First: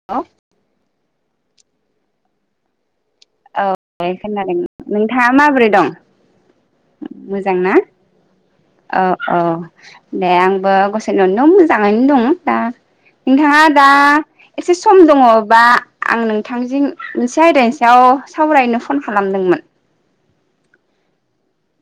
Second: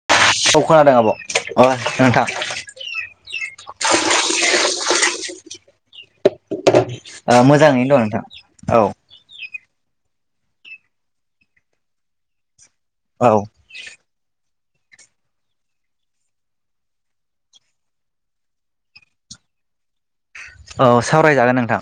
[unintelligible] अ खोनादों आब' अ नोंथां। औ [unintelligible] खोनादों नोंथाङा माबोरै दं? ओ मोजांना मोजाङैनो दं नोंथां औ ओ औ दे आंबो गसाइनि अननायाव मोजाङैनो दङ दा औ नोंथाङा दा एसे सम दङबा आं नोंथांजों मोनसे आयदानि सायाव सावरायनो फन खालामदोंमोन। औ सावरायजागोन नोंथां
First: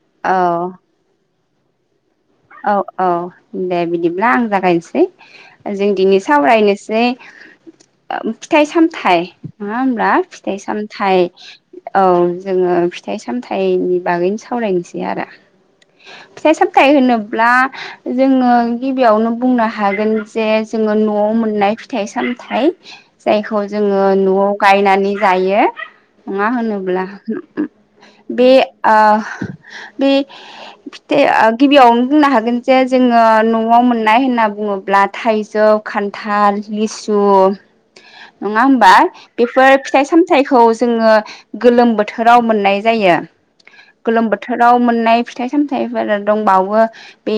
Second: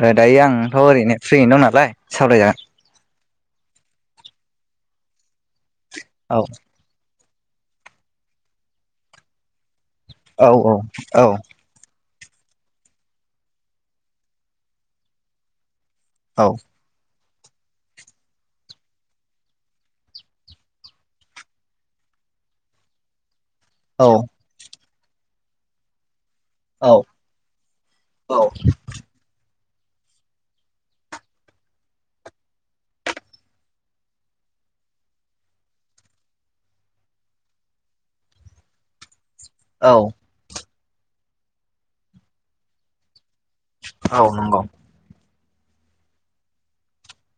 आरो औ दायो आंथ' ओरैनो फ्रियैनो दं नालाय सावरायजागोन। औ औ दे बिदिब्ला आं जागायनोसै जों दिनै औ सावरायनोसै जे फिथाइ सामथाइ नङा होमब्ला फिथाइ औ औ सामथाइ औ जोङो फिथाइ सामथाइनि बागैनो सावरायनोसै आरो। औ फिथाय सामथाइ होनो ब्ला जोङो गिबियावनो बुंनो हागोन जे जोङो न'आव मोननाय फि फिथाइ सामथाय जायखौ जोङो न'आव गायनानै जायो नङा औ होनोब्ला औ बे ओ बे फिथाइ गिबियाव बुंनो हागोन जे जोङो न'आव मोननाय होनना बुङोब्ला थाइजौ खा थाल लिसु नङा होमबा बेफोर औ फिथाइ सामथायखौ जोङो गोलोम बोथोराव मोननाय जायो औ गोलोम नंगौ बोथोराव मोननाय फिथाइ सामथायाइफोर दंबावो बे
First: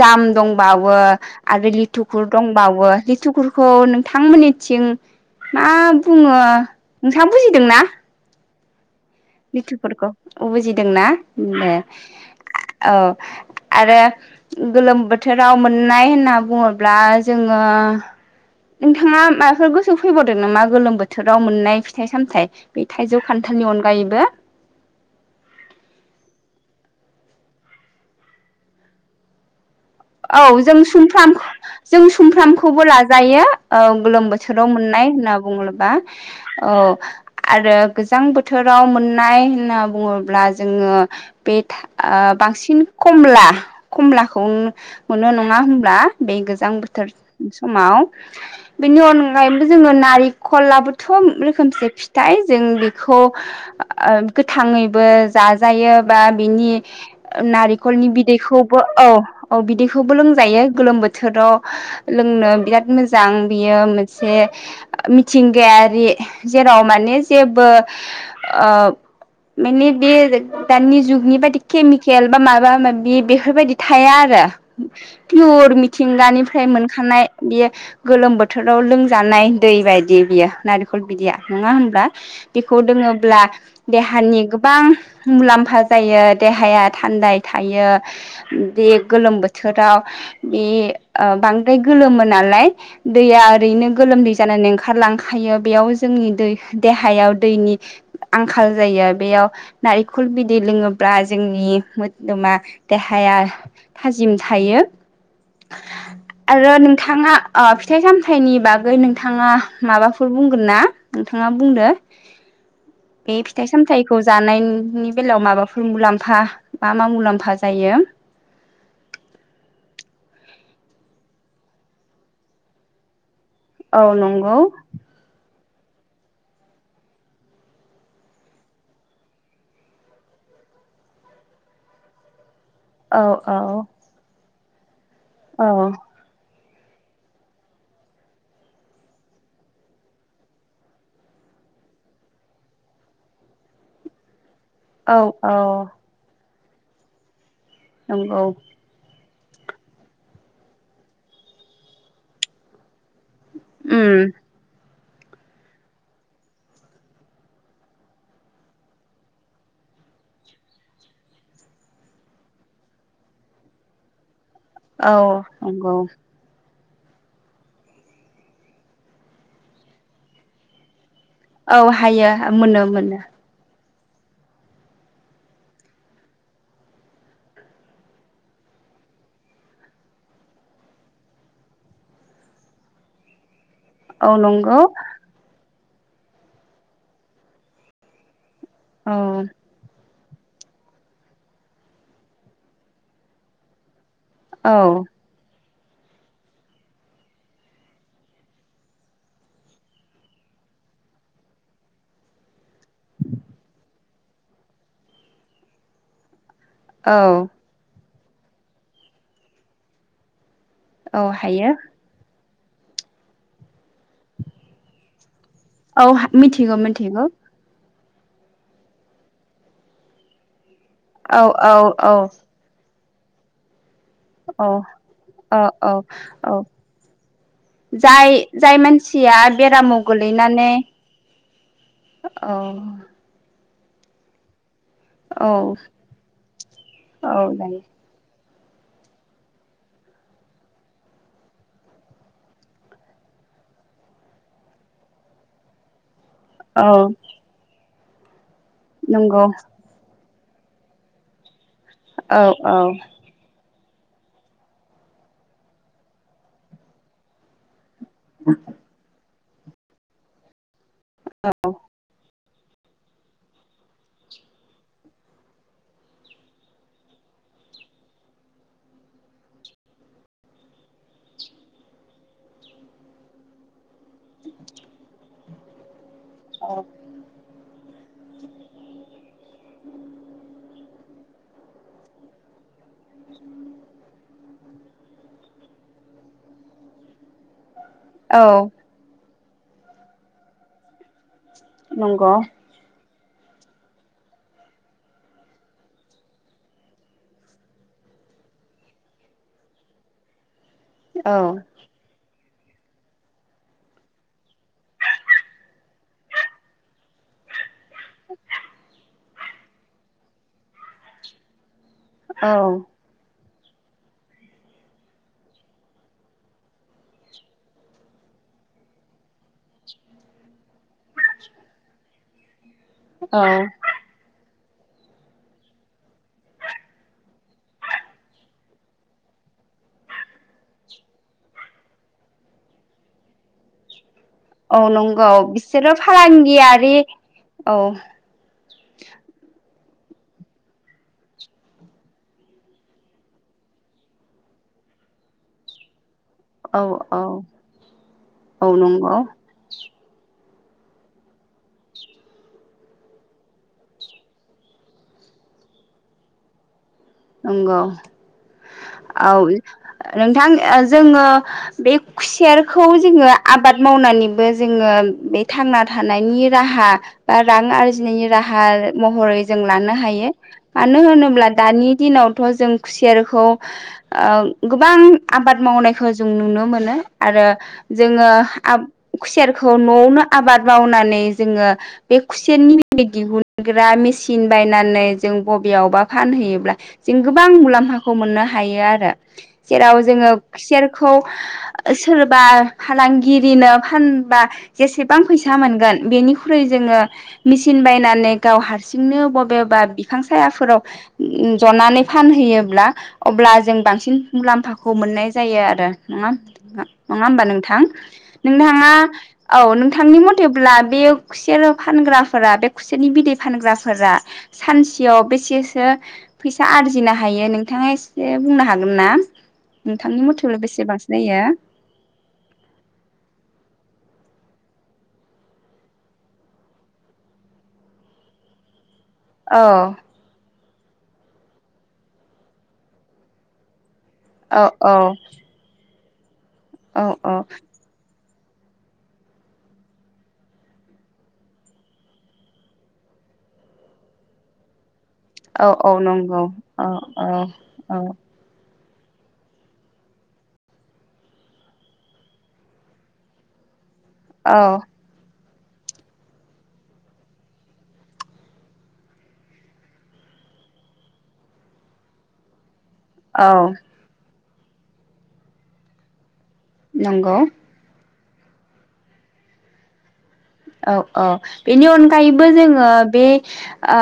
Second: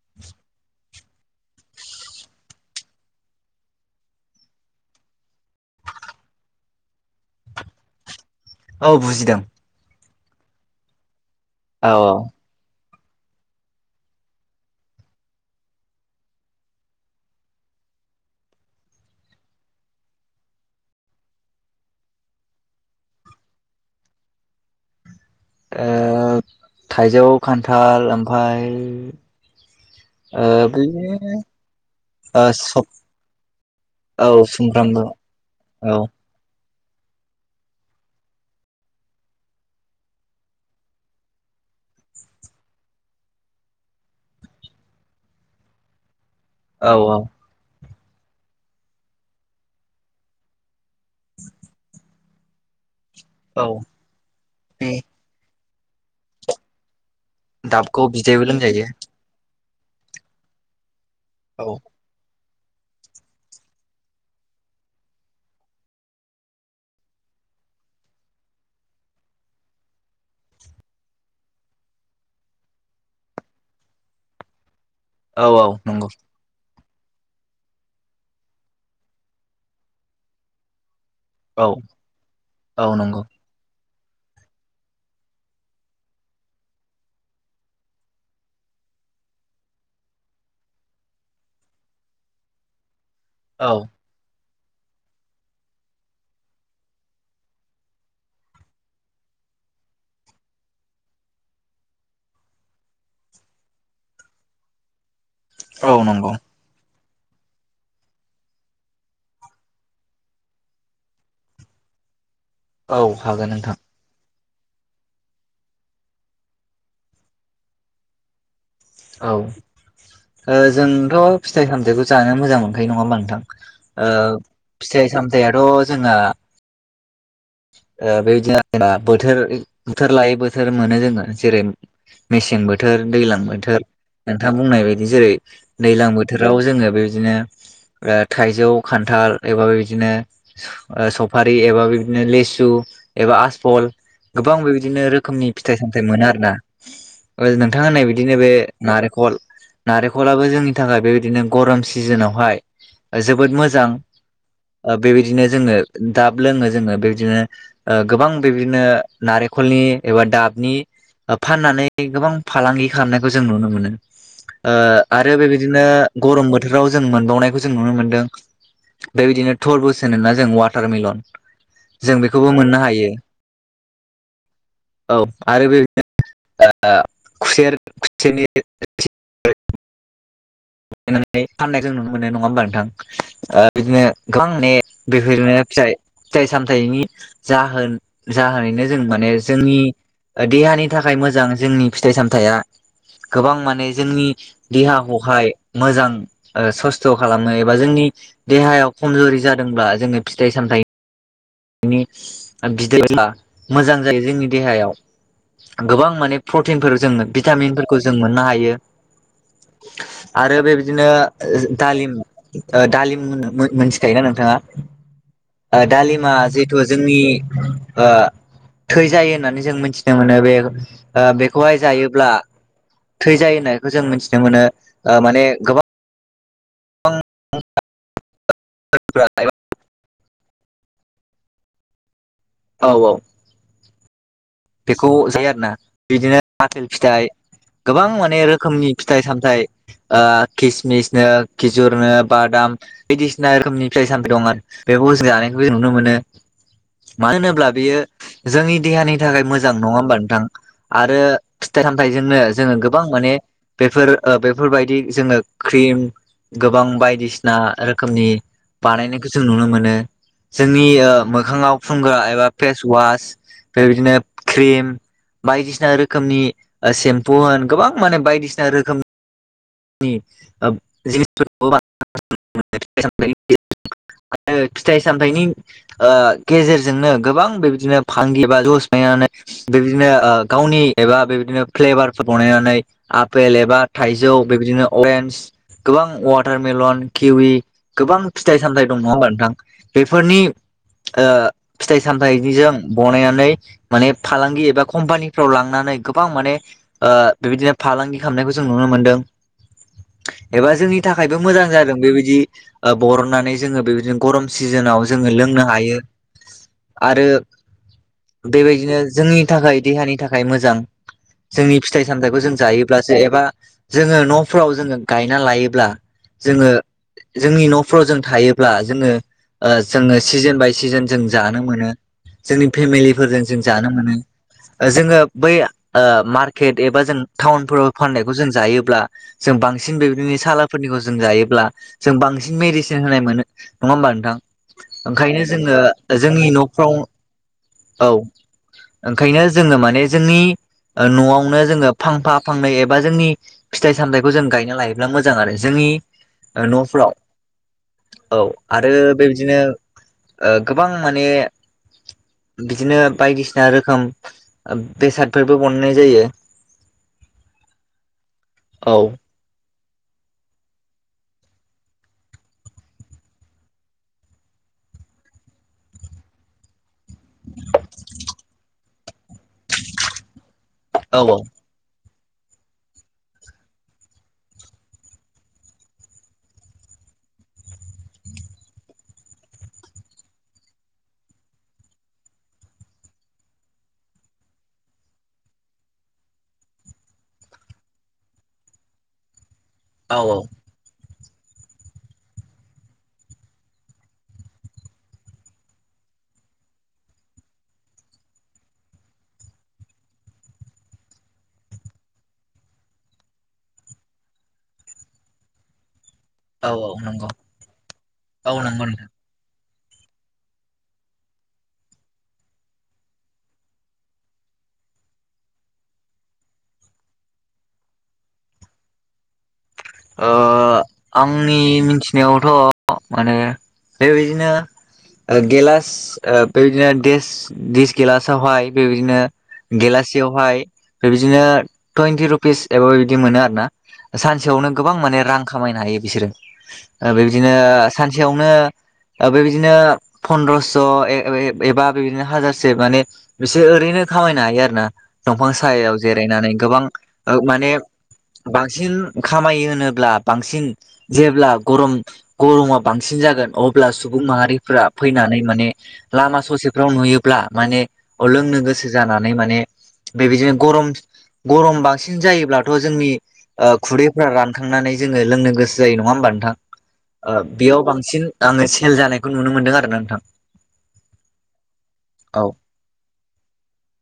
जाम दंबावो आरो लिथुखु दंबावो लिथुखुखौ नोंथांमोननिथिं मा बुङो नोंथांहा बुजिदोंना औ बुजिदों लिथुफोरखौ बुजिदोंना उम दे औ औ औ आरो गोलोम बोथोराव मोननाय होनना बुङोब्ला जोङो नोंथाङा माबाफोर गोसौ फैबावदों नामा गोलोम बोथोराव मोननाय फिथाइ सामथाइ बे थाइजौ खान्थालनि अनगायैबो ओ थाइजौ खान्थाल ओमफाय औ ओ जों सुमफ्राम बिदिनो जों ओ सुमफ्रामखौबो सब लाजायो औ गोलोम बोथोराव मोननाय होनना बुङोबा औ औ आरो गोजां बोथोराव मोननाय होनना बुङोब्ला जोङो बे बांसिन कमला कमलाखौ मोनो नङा होनोमब्ला बे गोजां औ बोथोर औ समाव बेनि अनगायैबो जोङो नारेंखलबोथ' रोखोमसे फिथाय जों बेखौ औ ओ बे गोथाङैबो जाजायो बा बिनि दाबखौ नारेखलनि बिदैबो बिदैखौबो लोंजायो औ औ बिदैखौबो लोंजायो गोलोम बोथोराव औ लोंनो बिराद मोजां बियो मोनसे मिथिंगायारि जेराव माने जेबो ओ माने बे दानि जुगनि बायदि केमिकेल बा माबा माबि बेफोरबायदि थाया आरो औ औ पिअर नंगौ मिथिंगानि फ्राय मोनखानाय बियो गोलोम बोथोराव लोंजानाय दै बायदि बियो नारेखल बिदैया नङा औ होनब्ला बेखौ औ नंगौ लोङोब्ला देहानि गोबां मुलाम्फा जायो देहाया थान्दायै थायो बे गोलोम बोथोराव बे बांद्राय गोलोमो नालाय दैया औ ओरैनो गोलोमदै जानानै ओंखारलांखायो बेयाव जोंनि दै देहायाव दैनि आंखाल जायो बेयाव नारेंखल बिदै लोङोब्ला जोंनि मोदोमा देहाया थाजिम थायो औ नंगौ आरो नोंथाङा अ फिथाइ सामथाइनि बागै नोंथाङा माबाफोर बुंगोन ना नोंथाङा बुंदो औ बे हागोन फिथाइ नोंथां सामथायाइ। जानायनि बेलायाव माबाफोर मुलाम्फा मा मा मुलाम्फा जायो। औ जोंथ' फिथाइ सामथायाइखौ जानो मोजां मोनखायो नङा होमबा नोंथां। औ ओ नंगौ फिथाइ सामथायथ' जोंना बेबायदिनो जेनबा बोथोर बोथोर लायै बोथोर मोनो जोङो जेरै मेसें बोथोर औ दैलां औ बोथोर नोंथां बुंनाय बायदि जेरै औ दैलां बोथ थोराव जोङो बेबायदिनो ओ थाइजौ खान्थाल एबा बिबादिनो ओ सफारि एबा [unintelligible] बिदिनो लिसु एबा आसफल गोबां बेबायदिनो औ रोखोमनि औ फिथाइ-सामथाइ मोनो आरो ना। ओ नोंथां होननाय बादिनो नंगौ बे नारेखल नारेखलाबो जोंनि थाखाय बेबायदिनो गरम सिजेनावहाय जोबोद मोजां उम ओ बेबायदिनो जोङो दाब लोङो जोङो। बेबदिनो ओ गोबां बिबदिनो नारेंखलनि एबा दाबनि फाननानै गोबां फालांगि खालामनायखौ जों नुनो मोनो। ओ औ आरो बेबायदिनो नंगौ गरम बोथ बोथोराव जों मोनबावनायखौ जों नुनो मोन्दों बेबायदिनो थरबुस होनो ना जों वाटारमिलन। औ हायो मोनो मोनो। औ आरो बे [unintelligible] ओ खुसेर खुसेरनि नानै फाननाय जों नुनो मोनो नङा होमबा नोंथां ओ बिदिनो औ गोबां ने नंगौ बेफ [unintelligible] फिथाइ फिथाइ सामथायनि जाहोन जाहोनैनो जों औ माने जोंनि देहानि थाखाय मोजां जोंनि फिथाइ सामथाइआ गोबां माने जोंनि औ देहाखौहाय मोजां ओ सस्थ' खालामो एबा जोंनि देहायाव खमजुरि जादोंब्ला जोङो फिथाइ-सामथायाइ नि बिदै [unintelligible] ब्ला मोजां जायो जोंनि देहायाव गोबां माने प्रटिनफोर जों औ भिटामिनफोरखौ जों मोननो हायो। आरो बेबायदिनो औ हायो दालिम ओ दालिम मोनथिखायोना नोंथाङा। ओ औ दालिमा मिथिगौ जेतु जोंनि मिथिगौ ओ थै जायो होननानै जों मोनथिनो मोनो बे ओ औ औ बेखौहाय औ जायोब्ला थै जायो होननायखौ जों मिथिनो मोनो ओ माने औ गोबां औ औ [inaudible] जाय जाय मानसिया बेरामाव गोलैनानै औ बेखौ औ जायो आरोना बिदिनो आपेल फिथाइ औ जायो गोबां माने रोखोमनि फिथाइ सामथाइ ओ खिसमिसनो, खिजुरनो, बादाम बायदिसिना रोखोमनि फिथाइ-सामथाइ दं आरो बेखौ जों जानायखौबो जों नुनो मोनो। औ मानो होनोब्ला बियो जोंनि देहानि नंगौ थाखाय मोजां नङा होमबा नोंथां आरो फिथाइ-सामथायाइजोंनो औ जोङो गोबां औ माने बेफोर ओ बेफोरबायदि जोङो क्रिम गोबां बायदिसिना रोख खोमनि बानायनायखौ [unintelligible] जों नुनो मोनो जोंनि ओ मोखाङाव फुनग्रा एबा फेस वास बेबादिनो क्रिम। बायदिसिना रोखोमनि ओ सेम्पु होन गोबां माने बायदिसिना रोखोम [unintelligible] [unintelligible] फिथाइ-सामथाइनि ओ गेजेरजोंनो गोबां बेबायदिनो फांगि एबा जुस [unintelligible] नायनानै बेबायदिनो ओ गावनि एबा बेबायदिनो फ्लेबारफोर बनायनायनानै आपेल एबा थाइजौ बेबादिनो अरेन्ज गोबां वाटारमेलन, किवि गोबां औ फिथाइ सामथाइ दं नङा होमबा नोंथां बेफोरनि ओ फिथाइ नंगौ सामथायाइनिजों बनाया नै माने फालांगि एबा कम्पानिफ्राव लांनानै गोबां माने ओ बेबायदिनो फालांगि खालामनायखौ जों नुनो मोनदों एबा जोंनि औ थाखायबो मोजां जादों बेबायदि ओ बरननानै जोङो बेबायदिनो गरम सिजेनाव जोङो लोंनो हायो। आरो बेबायदिनो जोंनि थाखाय देहानि थाखाय मोजां जोंनि फिथाइ सामथायखौ जों औ जायोब्ला सो एबा जोङो न'फोराव जोङो गायना लायोब्ला जोङो जोंनि न'फ्राव जों थायोब्ला जोङो ओ जोङो सिजेन बाय सिजेन जों जानो मोनो जोंनि फेमिलिफोरजों औ जों जानो मोनो। जोङो बै ओ मार्केट एबा जों टाउनफोराव फाननायखौ जों जायोब्ला जों बांसिन बेबायदिनो सालाफोरनिखौ जों जायोब्ला जों बांसिन मेडिसिन होनाय मोनो। नङा होमबा नोंथां? औ नंगौ ओंखायनो जोङो बिसोरो जोंनि न'फ्राव फालांगियारि औ औ ओंखायनो जोङो माने जोंनि ओ न'आवनो जोङो फांफा फांनै एबा जोंनि फिथाइ सामथायखौ जों गायना लायोब्ला मोजां आरो जोंनि ओ औ न'फोराव औ औ आरो बेबादिनो ओ गोबां माने बिदिनो बायदिसिना रोखोम ओ बेसादफोरबो बनायनाय जायो। नंगौ औ नोंथां ओ जोङो बे खुसेरखौ जोङो आबाद मावनानैबो जोङो बे थांना थानायनि राहा बा रां आरजिनायनि राहा महरै जों लानो हायो मानो औ होनोब्ला दानि दिनावथ' जों खुसेरखौ ओ गोबां आबाद मावनायखौ जों नुनो मोनो। आरो जोङो आब खुसेरखौ न'आवनो आबाद मावनानै जोङो। बे खुसेरनि [unintelligible] दिहुनग्रा मेसिन बायनानै जों बबेयावबा फानहैयोब्ला जों गोबां मुलाम्फाखौ मोननो हायो आरो। जेराव औ जोङो औ खुसेरखौ ओ सोरबा फालांगिरिनो फानबा जेसेबां फैसा मोनगोन बेनिख्रुइ जोङो मिसिन बायनानै गाव हारसिंनो बबेबा बिफां सायाफोराव जनानै फानहैयोब्ला अब्ला जों बांसिन मुलाम्फाखौ मोननाय जायो आरो नङा औ आ औ नङा नंगौ होमबा नोंथां औ नंगौ नोंथाङा नोंथां। औ नोंथांनि मथेब्ला बेयो खुसेर फानग्राफोरा बे खुसेरनि बिदै फानग्राफोरा सानसेयाव बेसेसो फैसा आरजिनो हायो नोंथाङा एसे बुंनो हागोन ना। नोंथांनि ओ मथेब्ला बेसेबांसो जायो आंनि मिनथिनायावथ' माने बेबायदिनो ओ गेलास ओ बेबायदिनो देस दिस गेलासावहाय बेबायदिनो औ गेलासेयावहाय बेबायदिनो टुयन्टि रुपिस एबा बिदि मोनो आरो ना। औ सानसेआवनो गोबां माने रां खामायनो हायो बिसोरो औ ओ औ बेबायदिनो सानसेयावनो ओ बेबायदिनो फन्द्रस' ए-ए-एबा बेबादिनो हाजारसे माने बिसोर ओरैनो खामायनो हायो आरो ना। दंफां औ औ सायाव नंगौ जिरायनानै गोबां औ औ ओ माने औ बांसिन खामायो होनोब्ला बांसिन जेब्ला गरम गरमा बांसिन जागोन अब ब्ला सुबुं औ माहारिफ्रा फैनानै माने लामा ससेफ्राव नुयोब्ला माने लोंनो गोसो जानानै माने बेबायदिनो गरम गरम बांसिंन जायोब्लाथ' जोंनि औ खुरैफोरा रानखांनानै जोङो लोंनो गोसो जायो नङा होमबा नोंथां नंगौ ओ बेयाव बांसिन आङो सेल जानायखौ नुनो मोनदों आरो ना नोंथां। औ औ औ अनगायैबो जोङो बे ओ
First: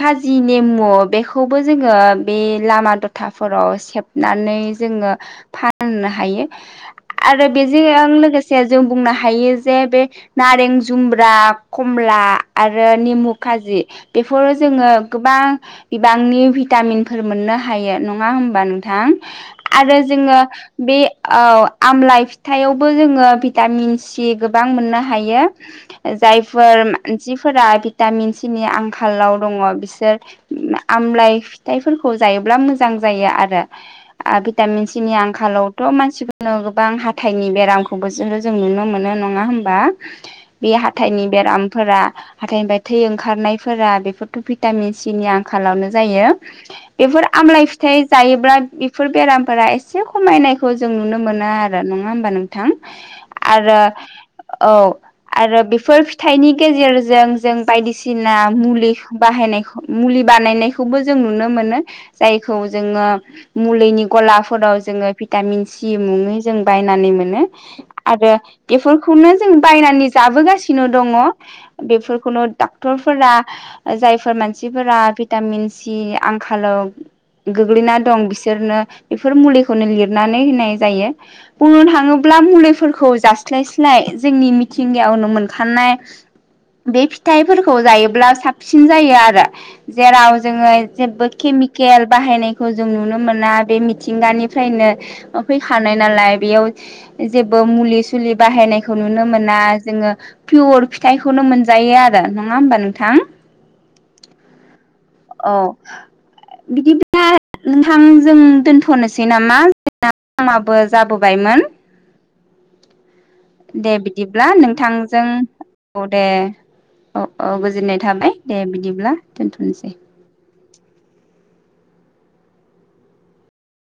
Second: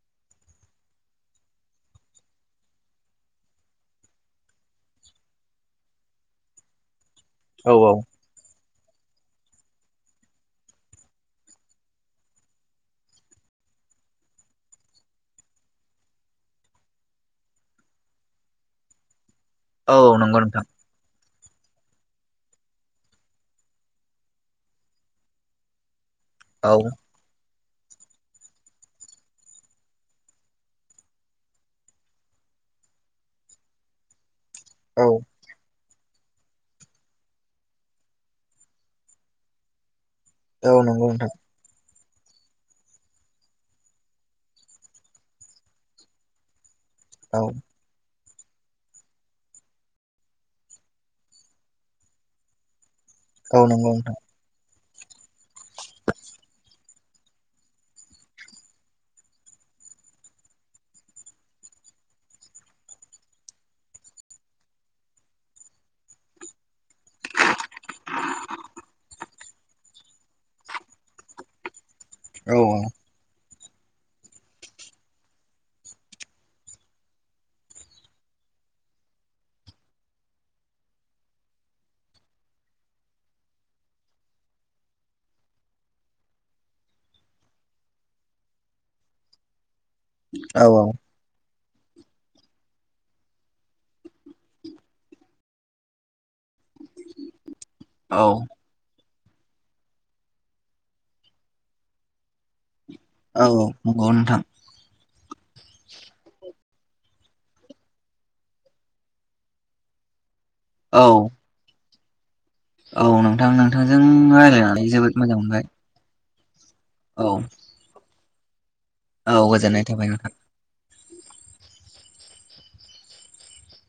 खाजि नेमु बेखौबो जोङो बे लामा दथाफोराव सेब नानै जोङो फाननो हायो। आरो औ बेजों लोगोसे जों बुंनो हायो जे बे नारें जुम जुमब्रा कमला आरो नेमु खाजि बेफोरो जोङो गोबां बिबांनि भिटामिनफोर मोननो हायो नङा होमबा नोंथां। आरो औ जोङो नंगौ नोंथां बे औ आमलाइ फिथाइावबो जोङो भिटामिन सि गोबां मोननो हायो औ जायफोर औ मानसिफोरा भिटामिन सिनि आंखालाव दङ बिसोर आमलााय फिथाइफोरखौ जायोब्ला मोजां जायो आरो भिटामिन सिनि आंखालाव थ' मानसिफोरनो गोबां हाथथायनि बेरामखौबो जो जों नुनो मोनो नङा होमबा बे औ नंगौ हाथायनि नोंथां बेरामफोरा हाथथायनिफ्राय थै ओंखारनायफोरा बेफोरथ' भिटामिन सिनि आंखालावनो जायो। इफोर औ आमलाइ फि थाय जायोब्ला बेफोर बेरामफोरा एसे खमायनायखौ जों नुनो मोना आरो नङा होमबा नोंथां। औ आरो नंगौ नोंथां औ आरो बेफोर फिथाइनि गेजेरजों जों बायदिसिना मुलि बाहायनाय मुलि बानायनायखौबो जों नुनो मोनो जायखौ जोङो मुलिनि गलाफोराव जोङो भिटामिन सि मुङै जों बायनानै मोनो आरो बेफोरखौनो जों बायनानै जाबोगासिनो दङ बेफोरखौनो औ डाक्टर फोर जायफोर मानसिफोरा भिटामिन सि आंखालाव गोग्लैना दं बिसोरनो बेफोर मुलिखौनो लिरनानै होनाय जायो। बुंनो थाङोब्ला मुलिफोरखौ जास्लायस्लाय जोंनि थिंगायावनो मोनखानाय बे फिथाइफोरखौ जायोब्ला साबसिन जायो आरो जेराव औ जोङो जेबो केमि केल बाहायनायखौ जों नुनो मोना बे मिथिंगानिफ्रायनो फैखानाय नालाय बेयाव जेबो मुलि औ सुलि बाहायनायखौ नुनो मोन ना जोङो पियर फिथाइखौनो मोनजायो आरो नङा होमबा नोंथां। औ नंगौ नोंथां। औ। बिदि बा नोंथां जों दोनथ'नोसै नामा जों बो औ जाबोबायमोन। औ नोंथां दे नोंथांजों। बिदिब्ला रायज्लायनानै जोबोद नोंथांजों मोजां मोनबाय औ दे औ औ गोजोननाय थाबाय। दे बिदिब्ला औ गोजोननाय दोनथ'नोसै थाबाय नोंथां।